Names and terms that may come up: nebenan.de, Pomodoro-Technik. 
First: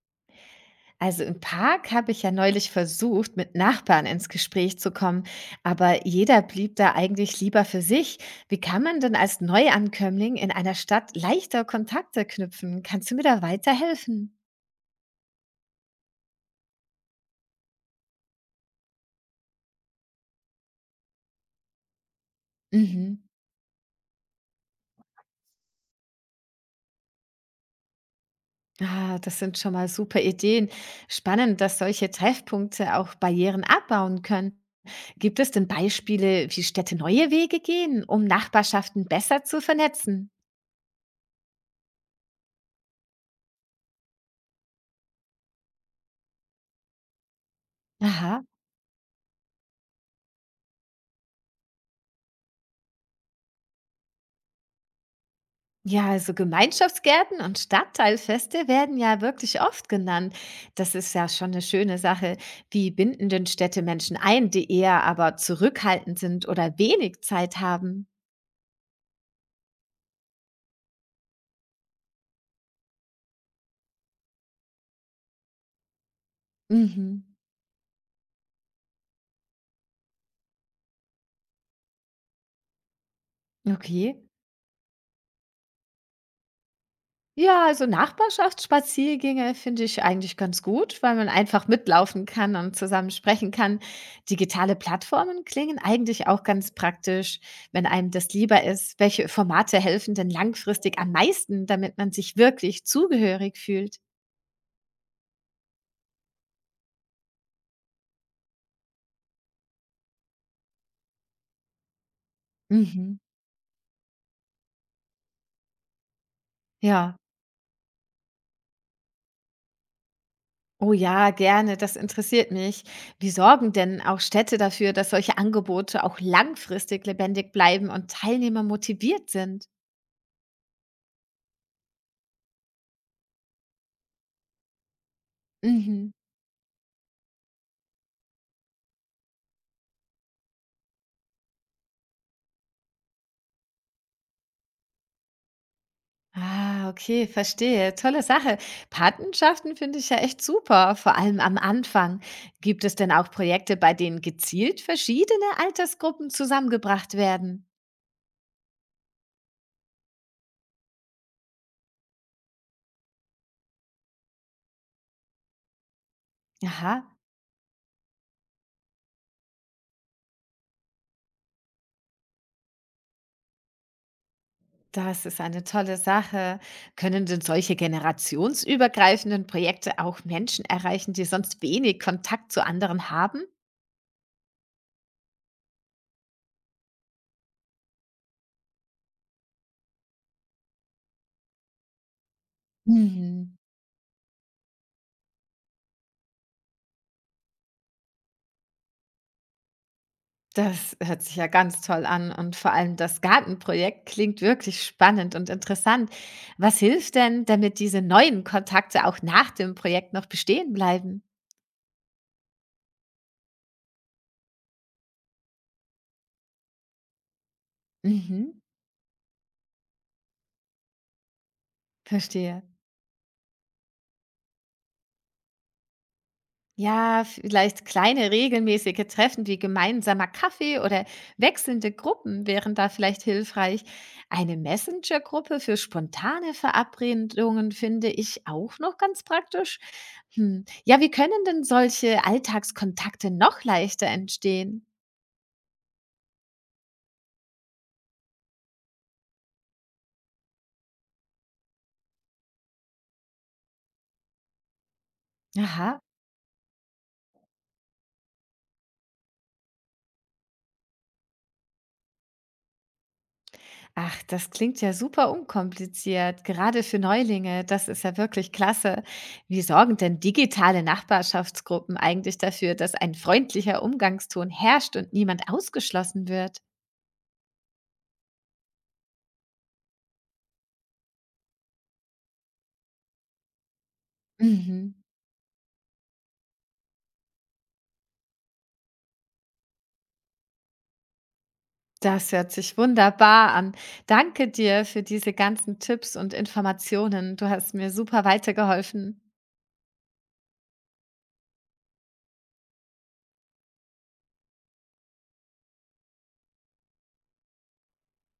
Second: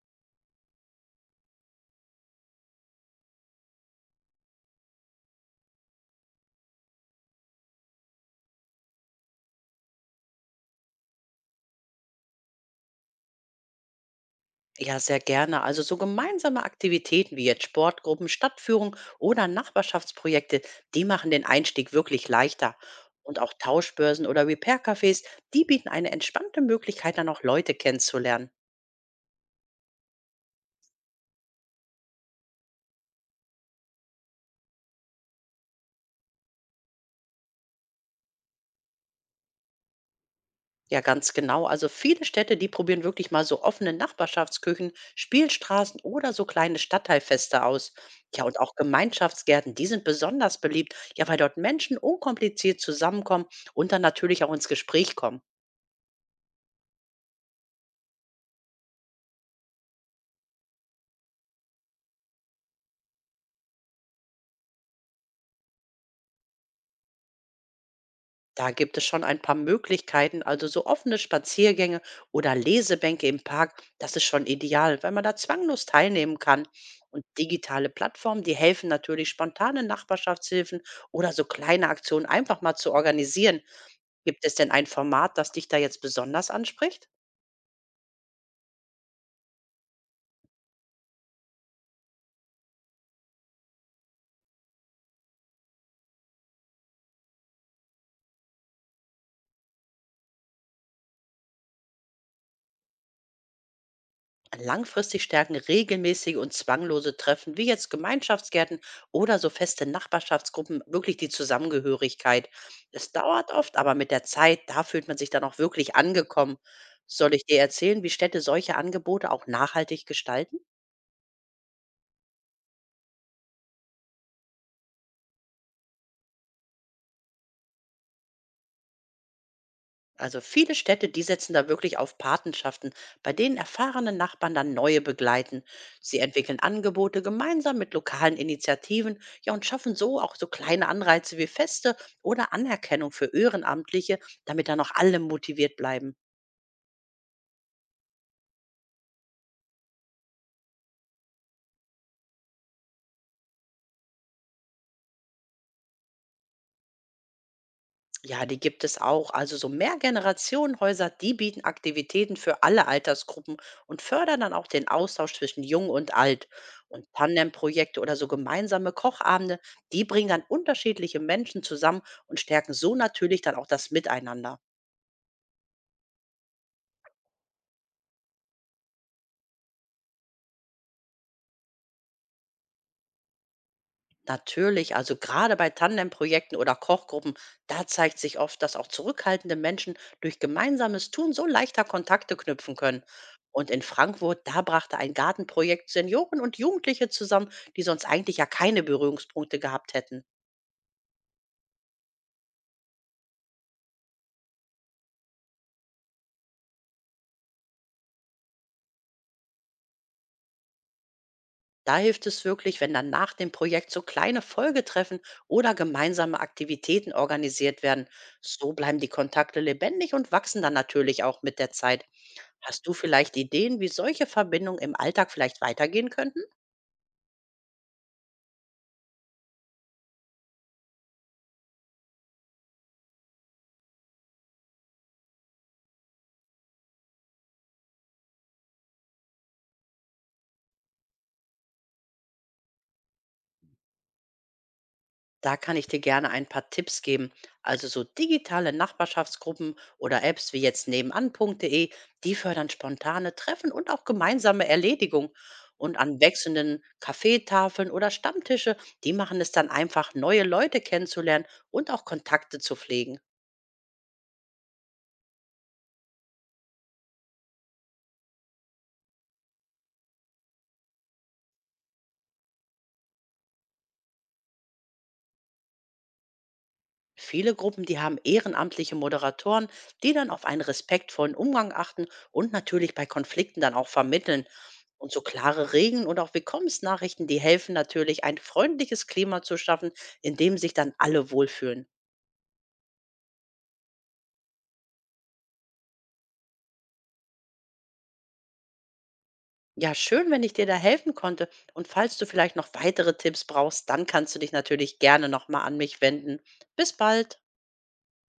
Also im Park habe ich ja neulich versucht, mit Nachbarn ins Gespräch zu kommen, aber jeder blieb da eigentlich lieber für sich. Wie kann man denn als Neuankömmling in einer Stadt leichter Kontakte knüpfen? Kannst du mir da weiterhelfen? Ja, sehr gerne. Also so gemeinsame Aktivitäten wie jetzt Sportgruppen, Stadtführung oder Nachbarschaftsprojekte, die machen den Einstieg wirklich leichter. Mhm. Und auch Tauschbörsen oder Repair-Cafés, die bieten eine entspannte Möglichkeit, dann auch Leute kennenzulernen. Ah, das sind schon mal super Ideen. Spannend, dass solche Treffpunkte auch Barrieren abbauen können. Gibt es denn Beispiele, wie Städte neue Wege gehen, um Nachbarschaften besser zu vernetzen? Ja, ganz genau. Also viele Städte, die probieren wirklich mal so offene Nachbarschaftsküchen, Spielstraßen oder so kleine Stadtteilfeste aus. Aha. Ja, und auch Gemeinschaftsgärten, die sind besonders beliebt, ja, weil dort Menschen unkompliziert zusammenkommen und dann natürlich auch ins Gespräch kommen. Ja, also Gemeinschaftsgärten und Stadtteilfeste werden ja wirklich oft genannt. Das ist ja schon eine schöne Sache. Wie binden denn Städte Menschen ein, die eher aber zurückhaltend sind oder wenig Zeit haben? Da gibt es schon ein paar Möglichkeiten, also so offene Spaziergänge oder Lesebänke im Park, das ist schon ideal, weil man da zwanglos teilnehmen kann. Mhm. Und digitale Plattformen, die helfen natürlich, spontane Nachbarschaftshilfen oder so kleine Aktionen einfach mal zu organisieren. Okay. Gibt es denn ein Format, das dich da jetzt besonders anspricht? Ja, also Nachbarschaftsspaziergänge finde ich eigentlich ganz gut, weil man einfach mitlaufen kann und zusammen sprechen kann. Digitale Plattformen klingen eigentlich auch ganz praktisch, wenn einem das lieber ist. Welche Formate helfen denn langfristig am meisten, damit man sich wirklich zugehörig fühlt? Langfristig stärken regelmäßige und zwanglose Treffen, wie jetzt Gemeinschaftsgärten oder so feste Nachbarschaftsgruppen, wirklich die Zusammengehörigkeit. Es Mhm. dauert oft, aber mit der Zeit, da fühlt man sich dann auch wirklich angekommen. Ja. Soll ich dir erzählen, wie Städte solche Angebote auch nachhaltig gestalten? Oh ja, gerne, das interessiert mich. Wie sorgen denn auch Städte dafür, dass solche Angebote auch langfristig lebendig bleiben und Teilnehmer motiviert sind? Also viele Städte, die setzen da wirklich auf Patenschaften, bei denen erfahrene Nachbarn dann neue begleiten. Mhm. Sie entwickeln Angebote gemeinsam mit lokalen Initiativen, ja und schaffen so auch so kleine Anreize wie Feste oder Anerkennung für Ehrenamtliche, damit dann auch alle motiviert bleiben. Ah, okay, verstehe. Tolle Sache. Patenschaften finde ich ja echt super, vor allem am Anfang. Gibt es denn auch Projekte, bei denen gezielt verschiedene Altersgruppen zusammengebracht werden? Ja, die gibt es auch. Also so Mehrgenerationenhäuser, die bieten Aktivitäten für alle Altersgruppen und fördern dann auch den Austausch zwischen Jung und Alt. Und Aha, Tandemprojekte oder so gemeinsame Kochabende, die bringen dann unterschiedliche Menschen zusammen und stärken so natürlich dann auch das Miteinander. das ist eine tolle Sache. Können denn solche generationsübergreifenden Projekte auch Menschen erreichen, die sonst wenig Kontakt zu anderen haben? Natürlich, also gerade bei Tandemprojekten oder Kochgruppen, da zeigt sich oft, dass auch zurückhaltende Menschen durch gemeinsames Tun so leichter Kontakte knüpfen können. Mhm. Und in Frankfurt, da brachte ein Gartenprojekt Senioren und Jugendliche zusammen, die sonst eigentlich ja keine Berührungspunkte gehabt hätten. Das hört sich ja ganz toll an und vor allem das Gartenprojekt klingt wirklich spannend und interessant. Was hilft denn, damit diese neuen Kontakte auch nach dem Projekt noch bestehen bleiben? Da hilft es wirklich, wenn dann nach dem Projekt so kleine Folgetreffen oder gemeinsame Aktivitäten organisiert werden. Mhm, So bleiben die Kontakte lebendig und wachsen dann natürlich auch mit der Zeit. verstehe. Hast du vielleicht Ideen, wie solche Verbindungen im Alltag vielleicht weitergehen könnten? Ja, vielleicht kleine regelmäßige Treffen wie gemeinsamer Kaffee oder wechselnde Gruppen wären da vielleicht hilfreich. Eine Messenger-Gruppe für spontane Verabredungen finde ich auch noch ganz praktisch. Hm. Ja, wie können denn solche Alltagskontakte noch leichter entstehen? Da kann ich dir gerne ein paar Tipps geben. Also so digitale Nachbarschaftsgruppen oder Apps wie jetzt nebenan.de, die fördern spontane Treffen und auch gemeinsame Erledigung. Und Aha. an wechselnden Kaffeetafeln oder Stammtische, die machen es dann einfach, neue Leute kennenzulernen und auch Kontakte zu pflegen. Ach, das klingt ja super unkompliziert, gerade für Neulinge. Das ist ja wirklich klasse. Wie sorgen denn digitale Nachbarschaftsgruppen eigentlich dafür, dass ein freundlicher Umgangston herrscht und niemand ausgeschlossen wird? Viele Gruppen, die haben ehrenamtliche Moderatoren, die dann auf einen respektvollen Umgang achten und natürlich bei Konflikten dann auch vermitteln. Mhm. Und so klare Regeln und auch Willkommensnachrichten, die helfen natürlich, ein freundliches Klima zu schaffen, in dem sich dann alle wohlfühlen. Das hört sich wunderbar an. Danke dir für diese ganzen Tipps und Informationen. Du hast mir super weitergeholfen. Ja, schön, wenn ich dir da helfen konnte. Und falls du vielleicht noch weitere Tipps brauchst, dann kannst du dich natürlich gerne nochmal an mich wenden. Bis bald.